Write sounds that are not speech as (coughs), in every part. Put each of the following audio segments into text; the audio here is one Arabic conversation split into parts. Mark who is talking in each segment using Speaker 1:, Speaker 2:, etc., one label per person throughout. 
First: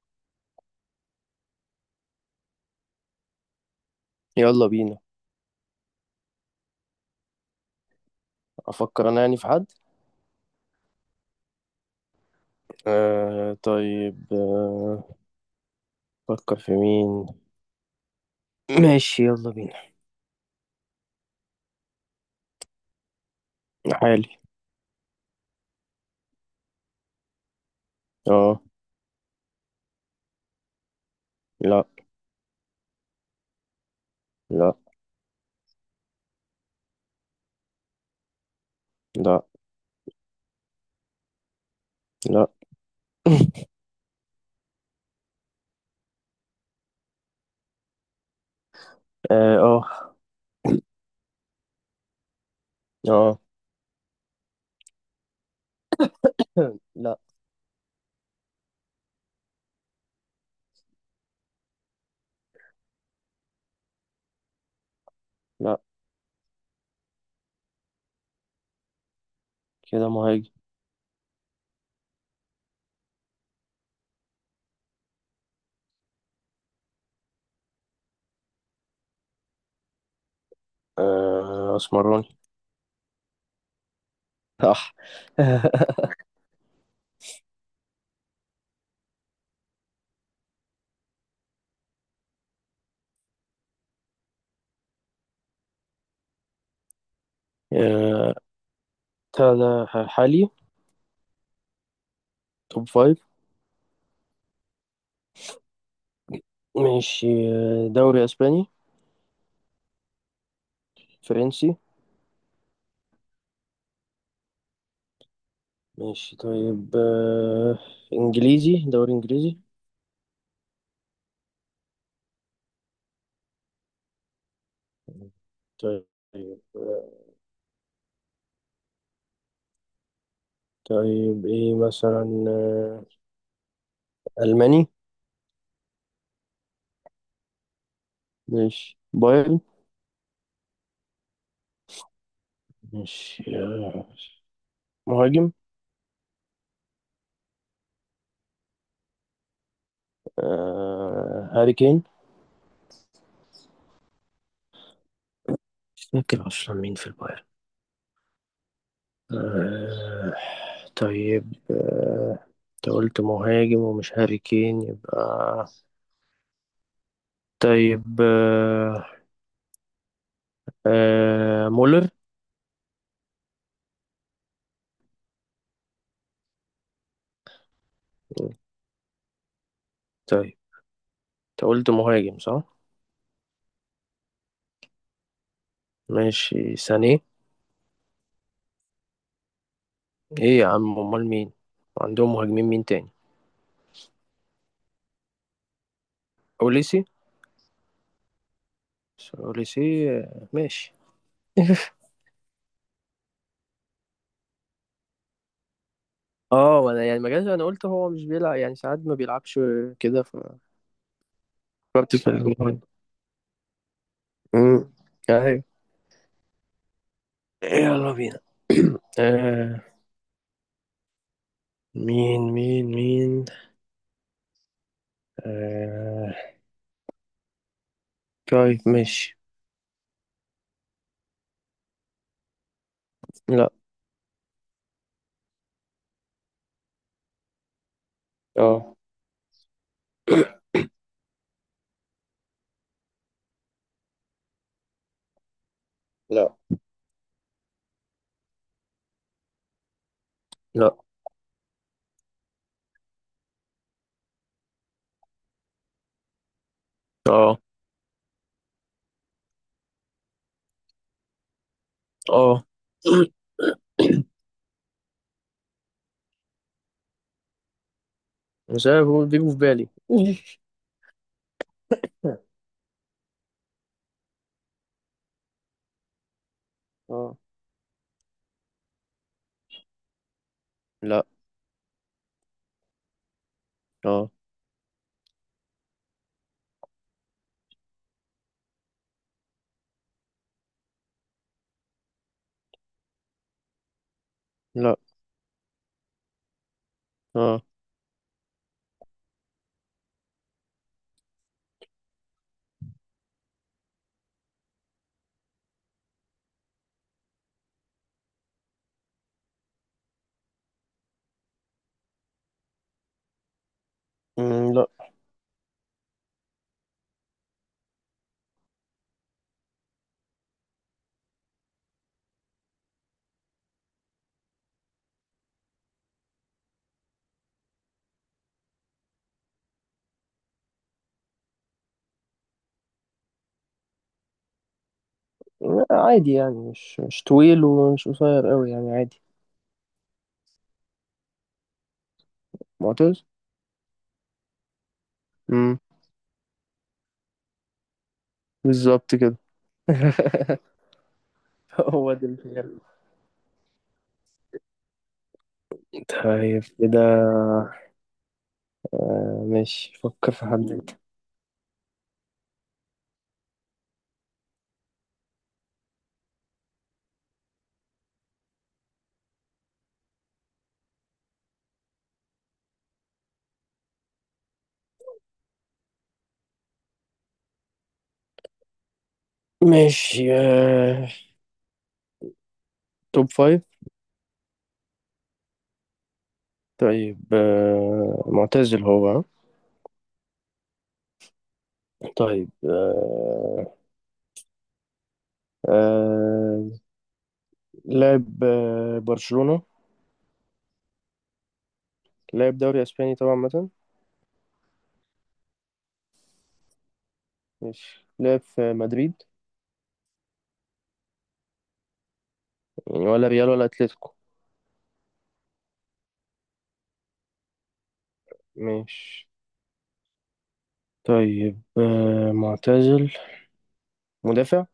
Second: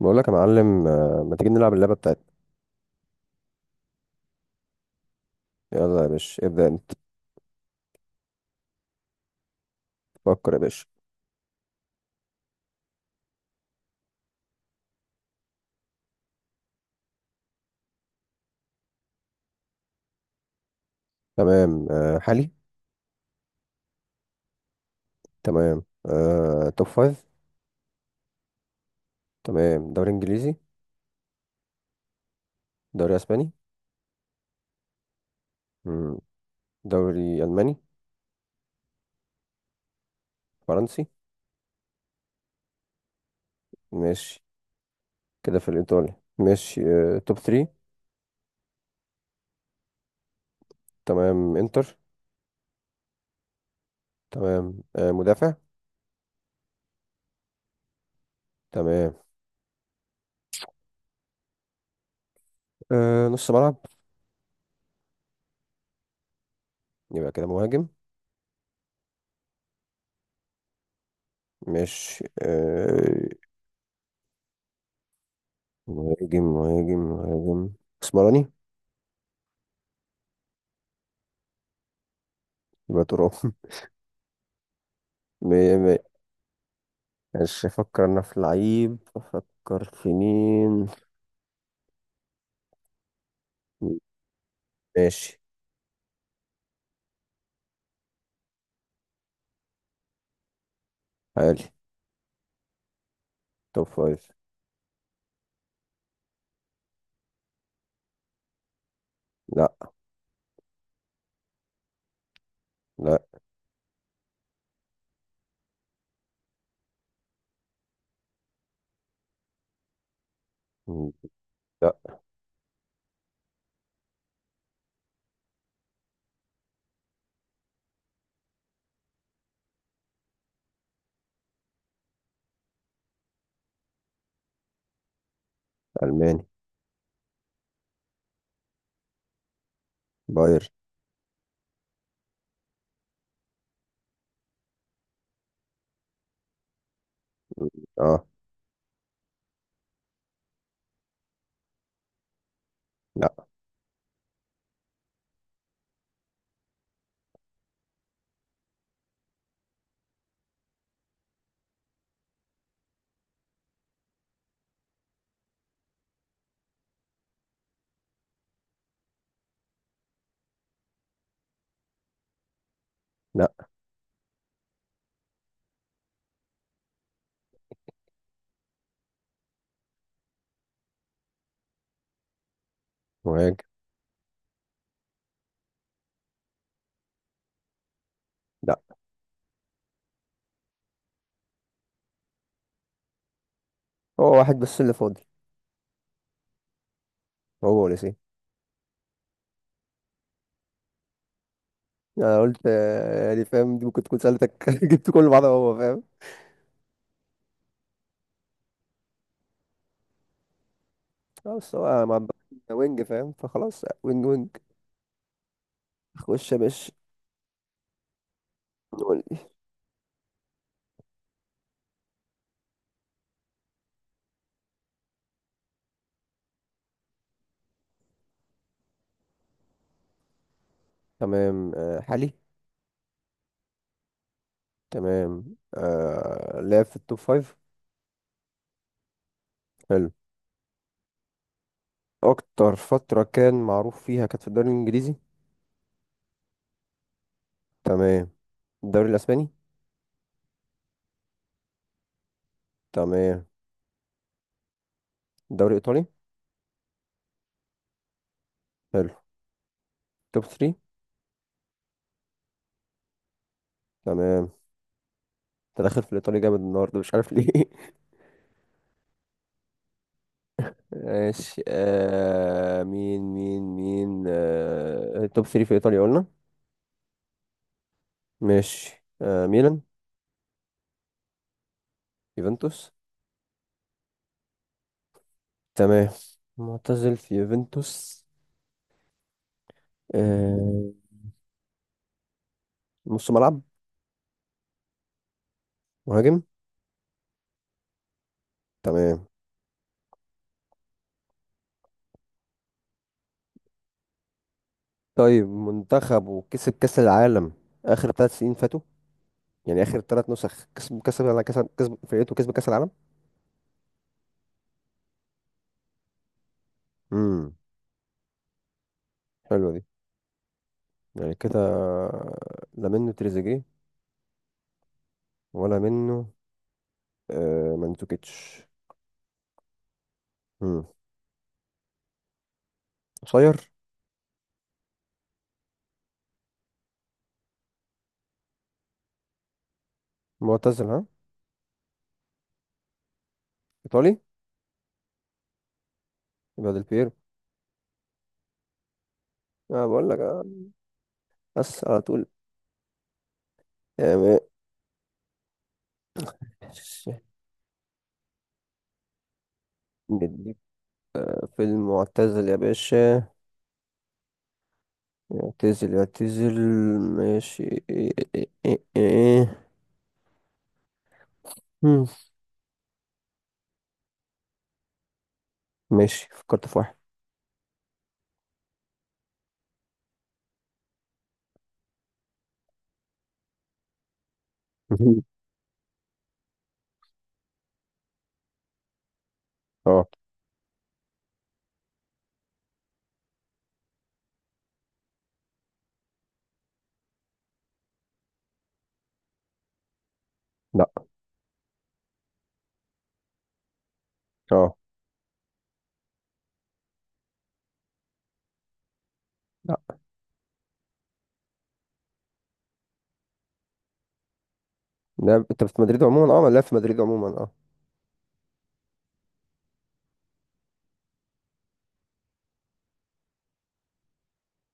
Speaker 1: بقول لك يا معلم، ما تيجي نلعب اللعبة بتاعتنا؟
Speaker 2: يلا بينا.
Speaker 1: يلا يا باشا، ابدأ انت.
Speaker 2: افكر انا يعني في حد.
Speaker 1: فكر يا باشا.
Speaker 2: آه طيب آه. افكر في مين. ماشي يلا بينا.
Speaker 1: تمام. حالي؟
Speaker 2: حالي.
Speaker 1: تمام. توب فايف؟
Speaker 2: اه.
Speaker 1: تمام. دوري انجليزي؟
Speaker 2: لا.
Speaker 1: دوري اسباني؟
Speaker 2: لا.
Speaker 1: مم. دوري الماني؟
Speaker 2: لا.
Speaker 1: فرنسي؟
Speaker 2: لا. (laughs)
Speaker 1: ماشي. كده في الايطالي، ماشي. توب ثري؟
Speaker 2: اه.
Speaker 1: تمام. انتر؟
Speaker 2: اه. آه.
Speaker 1: تمام. مدافع؟
Speaker 2: (laughs) لا.
Speaker 1: تمام. نص ملعب؟
Speaker 2: لا
Speaker 1: يبقى كده مهاجم.
Speaker 2: كده مهاجم.
Speaker 1: ماشي. مهاجم، مهاجم، مهاجم. اسمراني؟
Speaker 2: آه اسمراني.
Speaker 1: يبقى تراب.
Speaker 2: صح. (laughs)
Speaker 1: (laughs) ماشي. افكر انا في لعيب، افكر في مين؟ ماشي.
Speaker 2: آه هذا حالي.
Speaker 1: حالي.
Speaker 2: توب فايف.
Speaker 1: توب فايف.
Speaker 2: ماشي دوري اسباني.
Speaker 1: لا.
Speaker 2: فرنسي.
Speaker 1: لا.
Speaker 2: ماشي طيب آه، انجليزي دوري انجليزي.
Speaker 1: لا.
Speaker 2: طيب آه، طيب ايه مثلا ألماني.
Speaker 1: الماني.
Speaker 2: ماشي بايرن.
Speaker 1: باير.
Speaker 2: ماشي مهاجم.
Speaker 1: اه.
Speaker 2: آه هاري كين.
Speaker 1: لا.
Speaker 2: مش فاكر أصلا مين في البايرن. آه. طيب آه، أنت قلت مهاجم ومش هاري كين يبقى. طيب آه، آه مولر.
Speaker 1: لا.
Speaker 2: طيب أنت قلت مهاجم صح؟
Speaker 1: مهاجم.
Speaker 2: ماشي سانيه.
Speaker 1: لا.
Speaker 2: إيه يا عم أمال مين؟ عندهم مهاجمين مين تاني؟
Speaker 1: هو واحد بس اللي فاضل.
Speaker 2: أوليسي.
Speaker 1: هو وليسي.
Speaker 2: أوليسي آه، ماشي. (laughs)
Speaker 1: انا قلت، يعني فاهم، دي ممكن تكون سألتك. (laughs) جبت كل بعض، هو فاهم.
Speaker 2: اه، وانا يعني ما جاش. انا قلت هو مش بيلعب، يعني ساعات ما بيلعبش كده
Speaker 1: بس هو
Speaker 2: فكرت
Speaker 1: مع،
Speaker 2: في الموضوع.
Speaker 1: وينج، فاهم، فخلاص، وينج وينج.
Speaker 2: امم ايوه.
Speaker 1: خش يا باشا.
Speaker 2: يلا بينا. (clears throat)
Speaker 1: قول لي.
Speaker 2: آه. مين آه. طيب ماشي.
Speaker 1: تمام. حالي؟
Speaker 2: لا.
Speaker 1: تمام. لعب في التوب فايف؟
Speaker 2: اه.
Speaker 1: حلو. اكتر فترة كان معروف فيها كانت في الدوري الانجليزي؟
Speaker 2: لا.
Speaker 1: تمام. الدوري الاسباني؟
Speaker 2: لا.
Speaker 1: تمام. الدوري الايطالي؟
Speaker 2: اه.
Speaker 1: حلو. توب 3؟
Speaker 2: اه. (clears throat)
Speaker 1: تمام. انت داخل في الايطالي جامد النهارده، مش عارف ليه. (laughs)
Speaker 2: مش عارف، هو بيجوا في بالي.
Speaker 1: ماشي.
Speaker 2: (laughs)
Speaker 1: مين، مين، مين. توب 3 في ايطاليا قلنا.
Speaker 2: اه.
Speaker 1: ماشي. ميلان؟
Speaker 2: لا.
Speaker 1: يوفنتوس؟
Speaker 2: اه.
Speaker 1: تمام. معتزل في يوفنتوس. آه نص ملعب؟
Speaker 2: لا.
Speaker 1: مهاجم؟
Speaker 2: اه.
Speaker 1: تمام. طيب، منتخبه كسب كأس العالم آخر 3 سنين فاتوا، يعني اخر ثلاث نسخ كسب كسب على كسب كسب، فرقته كسب كاس العالم.
Speaker 2: مم، لا.
Speaker 1: امم حلوه دي، يعني كده. لا منه تريزيجيه، ولا منه؟ مانزوكيتش؟ امم قصير؟
Speaker 2: لا، عادي يعني مش طويل ومش قصير قوي، يعني عادي.
Speaker 1: معتزل، ها؟
Speaker 2: معتز.
Speaker 1: ايطالي؟
Speaker 2: امم
Speaker 1: يبقى ديل بيرو.
Speaker 2: بالظبط كده.
Speaker 1: انا بقول لك.
Speaker 2: (laughs) (laughs)
Speaker 1: بس على
Speaker 2: هو
Speaker 1: طول
Speaker 2: ده الفيلم.
Speaker 1: يعني.
Speaker 2: طيب كده. آه، ماشي فكر في
Speaker 1: نديك
Speaker 2: حد انت.
Speaker 1: في المعتزل يا باشا. يعتزل يعتزل. ماشي. إيه، إيه، إيه، إيه. مم. ماشي، فكرت في واحد.
Speaker 2: ماشي آه، توب فايف.
Speaker 1: (laughs)
Speaker 2: طيب آه، معتزل هو ها؟
Speaker 1: اه.
Speaker 2: طيب آه، آه، لعب برشلونة.
Speaker 1: لا.
Speaker 2: لعب دوري اسباني طبعا مثلا.
Speaker 1: اه.
Speaker 2: ماشي لعب في مدريد،
Speaker 1: لا.
Speaker 2: يعني ولا ريال ولا اتلتيكو.
Speaker 1: لعب انت في مدريد عموما، اه. لعب في مدريد عموما، اه.
Speaker 2: ماشي. طيب آه، معتزل. مدافع.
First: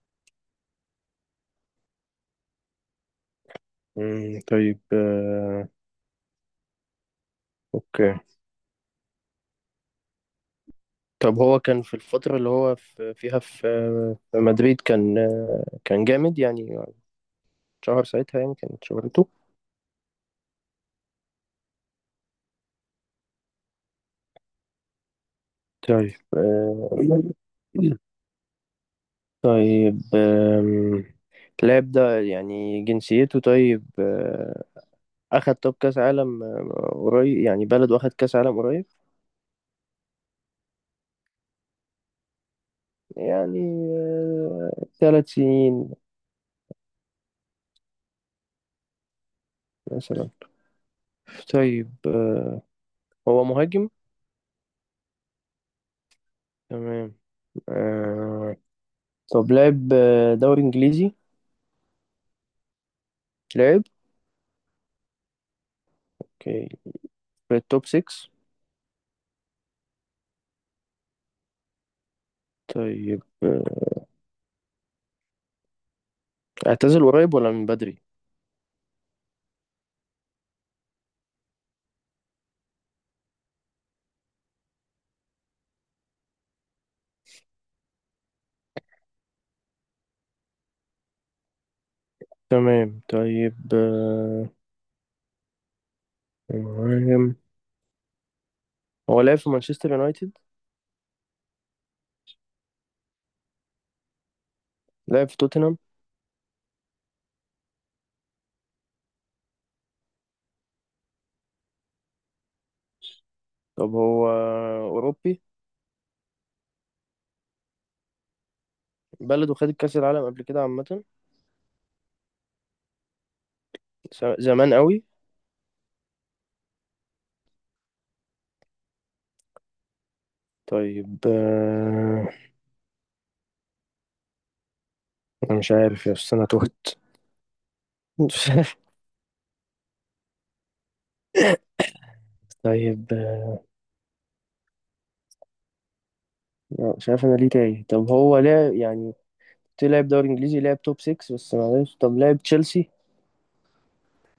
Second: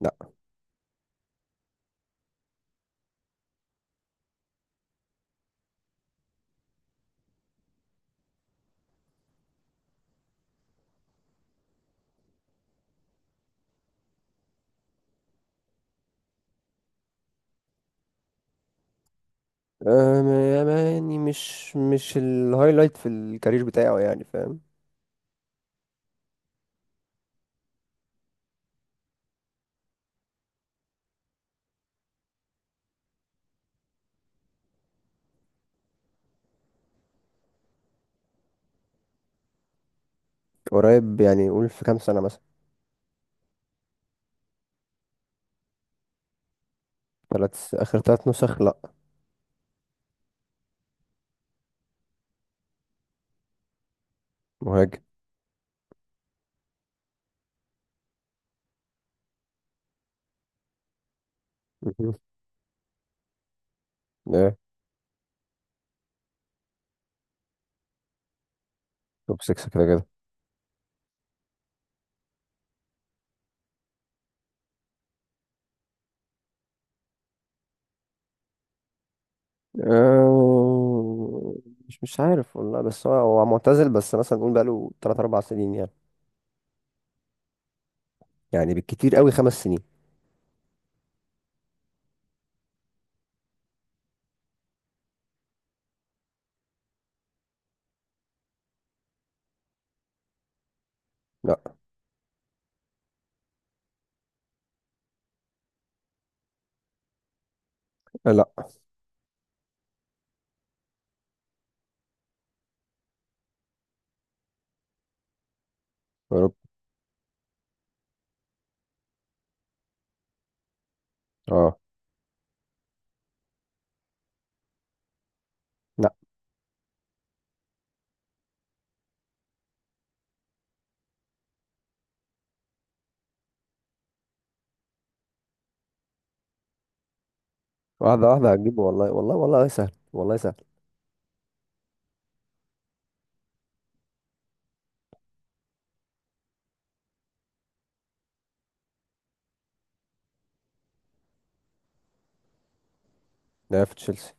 Speaker 1: لا.
Speaker 2: مم، طيب آه، اوكي. طب هو كان في الفترة اللي هو في فيها في في مدريد، كان جامد يعني. شهر ساعتها، يعني كانت شهرته.
Speaker 1: أم... يعني مش الهايلايت في الكارير بتاعه، يعني فاهم.
Speaker 2: طيب آه، طيب آم، اللاعب ده يعني جنسيته. طيب آه، أخد طب كأس عالم آه، قريب. يعني بلده أخد كأس عالم قريب.
Speaker 1: قريب؟ يعني قول في كام سنة مثلا.
Speaker 2: يعني آه، ثلاث سنين
Speaker 1: ثلاث، آخر ثلاث نسخ، لا.
Speaker 2: مثلا. طيب آه، هو مهاجم.
Speaker 1: مهاجم.
Speaker 2: تمام آه، طب لعب دوري إنجليزي.
Speaker 1: مهم.
Speaker 2: لعب.
Speaker 1: ايه.
Speaker 2: اوكي، في التوب 6.
Speaker 1: توب 6، كده كده.
Speaker 2: طيب آه، اعتزل قريب ولا من بدري.
Speaker 1: أه، مش عارف والله. بس هو معتزل، بس مثلا نقول بقاله 3 4 سنين يعني، يعني بالكتير قوي 5 سنين.
Speaker 2: تمام طيب آه، مهاجم. هو لعب في مانشستر يونايتد.
Speaker 1: لا.
Speaker 2: لعب في توتنهام.
Speaker 1: لا.
Speaker 2: طب هو أوروبي.
Speaker 1: يا رب.
Speaker 2: بلده خد كأس العالم قبل كده عامة.
Speaker 1: اه.
Speaker 2: زمان قوي.
Speaker 1: لا.
Speaker 2: طيب آه، أنا مش عارف يا أستاذ، أنا تهت. (laughs)
Speaker 1: واحدة
Speaker 2: مش
Speaker 1: واحدة
Speaker 2: عارف.
Speaker 1: هتجيبه، والله والله والله سهل، والله سهل.
Speaker 2: طيب آه، مش عارف أنا ليه تايه. طب هو لعب يعني، لعب دوري إنجليزي، لعب توب 6، بس معلش طب لعب تشيلسي.
Speaker 1: لعب في تشيلسي.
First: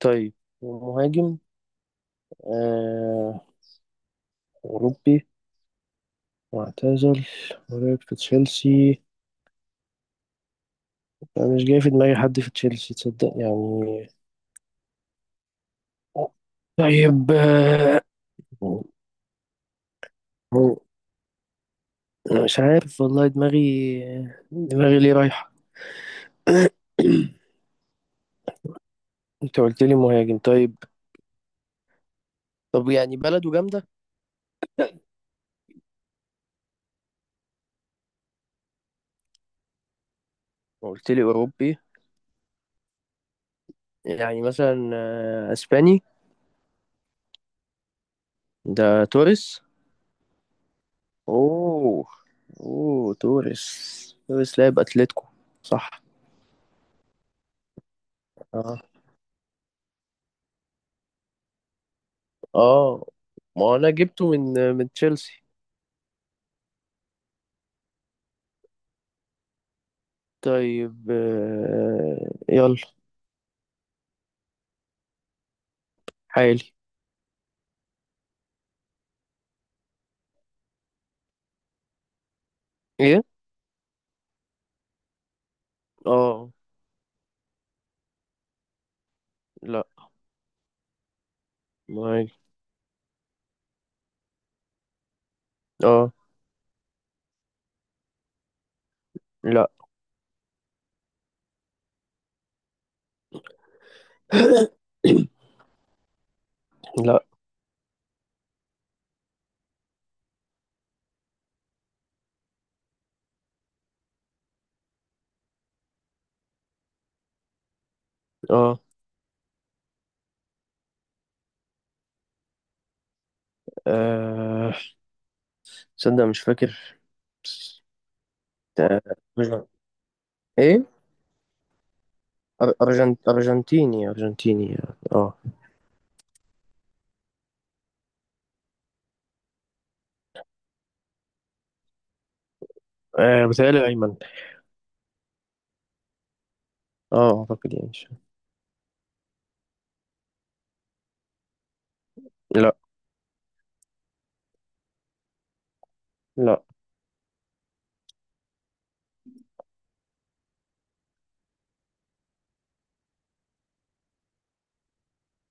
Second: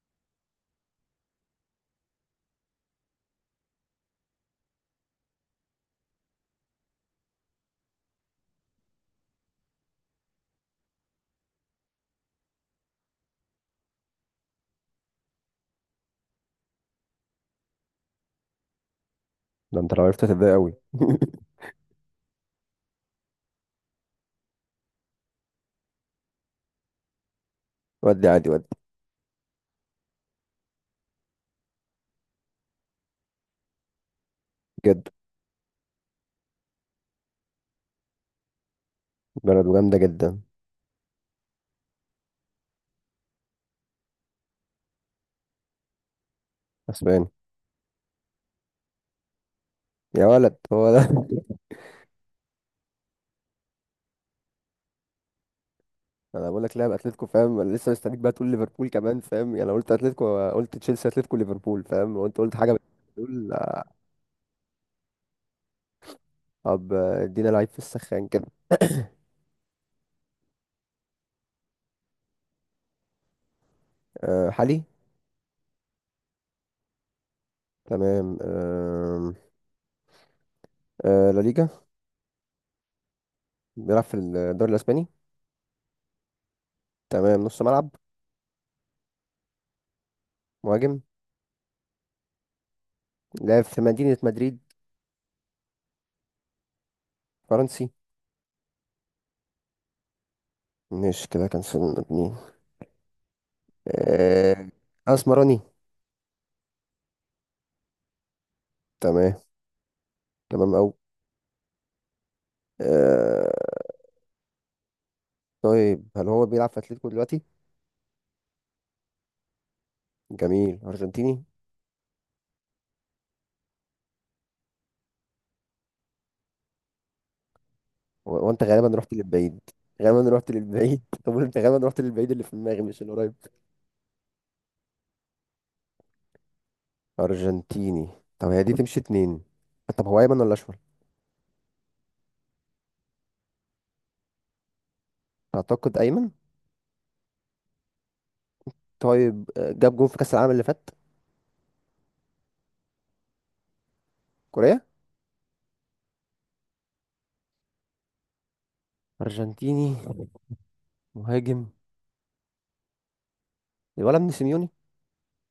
Speaker 2: طيب مهاجم أوروبي واعتزل ولعب في تشيلسي، أنا مش جاي في دماغي حد في تشيلسي، تصدق يعني. طيب آه،
Speaker 1: ده انت لو عرفت هتتضايق قوي.
Speaker 2: أنا
Speaker 1: (laughs)
Speaker 2: مش عارف والله. دماغي ليه رايحة. (coughs)
Speaker 1: ودي عادي، ودي...
Speaker 2: أنت قلت لي مهاجم. طيب طب يعني بلده جامدة.
Speaker 1: جد. بلده جامده جدا.
Speaker 2: قلت لي أوروبي. يعني مثلا آه، أسباني.
Speaker 1: اسباني؟
Speaker 2: ده توريس.
Speaker 1: يا ولد، هو ده! (laughs)
Speaker 2: أوه. أوه توريس. توريس لاعب أتلتيكو. صح.
Speaker 1: انا بقول لك لاعب اتلتيكو، فاهم. انا لسه مستنيك بقى تقول
Speaker 2: اه.
Speaker 1: ليفربول كمان، فاهم؟ يعني لو قلت اتلتيكو، قلت تشيلسي، اتلتيكو، ليفربول، فاهم؟ وانت قلت حاجه
Speaker 2: اه
Speaker 1: بتقول.
Speaker 2: ما انا جبته من آه، من تشيلسي.
Speaker 1: طب، ادينا لعيب في السخان كده. (coughs)
Speaker 2: طيب آه، يلا.
Speaker 1: حالي؟
Speaker 2: حالي.
Speaker 1: تمام. لا ليجا؟
Speaker 2: ايه.
Speaker 1: بيلعب في الدوري الاسباني؟
Speaker 2: اه.
Speaker 1: تمام. نص ملعب؟
Speaker 2: لا.
Speaker 1: مهاجم؟
Speaker 2: معايا.
Speaker 1: لعب في مدينه مدريد؟
Speaker 2: اه.
Speaker 1: فرنسي؟
Speaker 2: لا.
Speaker 1: مش كده كان سن اتنين. آه،
Speaker 2: (coughs)
Speaker 1: اسمراني؟
Speaker 2: لا.
Speaker 1: تمام. تمام أوي. آه طيب، هل هو بيلعب في أتلتيكو دلوقتي؟
Speaker 2: اه.
Speaker 1: جميل. أرجنتيني؟
Speaker 2: آه، تصدق مش فاكر.
Speaker 1: وأنت غالبا
Speaker 2: آه،
Speaker 1: رحت للبعيد.
Speaker 2: أرجن-
Speaker 1: غالبا رحت
Speaker 2: ايه
Speaker 1: للبعيد. (laughs) طب أنت غالبا رحت للبعيد، اللي في دماغي مش القريب.
Speaker 2: ارجنتيني. ارجنتيني. اه.
Speaker 1: أرجنتيني. طب هي دي تمشي اتنين. طب هو أيمن ولا أشول؟
Speaker 2: آه، بيتهيألي ايمن.
Speaker 1: أعتقد أيمن.
Speaker 2: اه اعتقد يعني
Speaker 1: طيب، جاب جون في كأس العالم اللي فات؟
Speaker 2: لا.
Speaker 1: كوريا؟
Speaker 2: لا
Speaker 1: أرجنتيني. مهاجم. الولد ابن سيميوني.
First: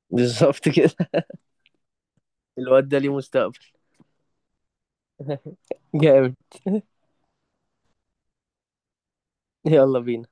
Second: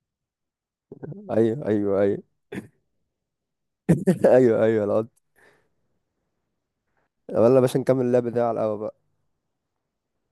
Speaker 2: بالظبط كده.
Speaker 1: أيوه، أيوه، أيوه.
Speaker 2: (laughs) الواد ده ليه مستقبل.
Speaker 1: (laughs) أيوه، أيوه، العض.
Speaker 2: (laughs) جامد.
Speaker 1: يلا يا باشا، نكمل اللعب ده على القهوة بقى.
Speaker 2: يلا بينا.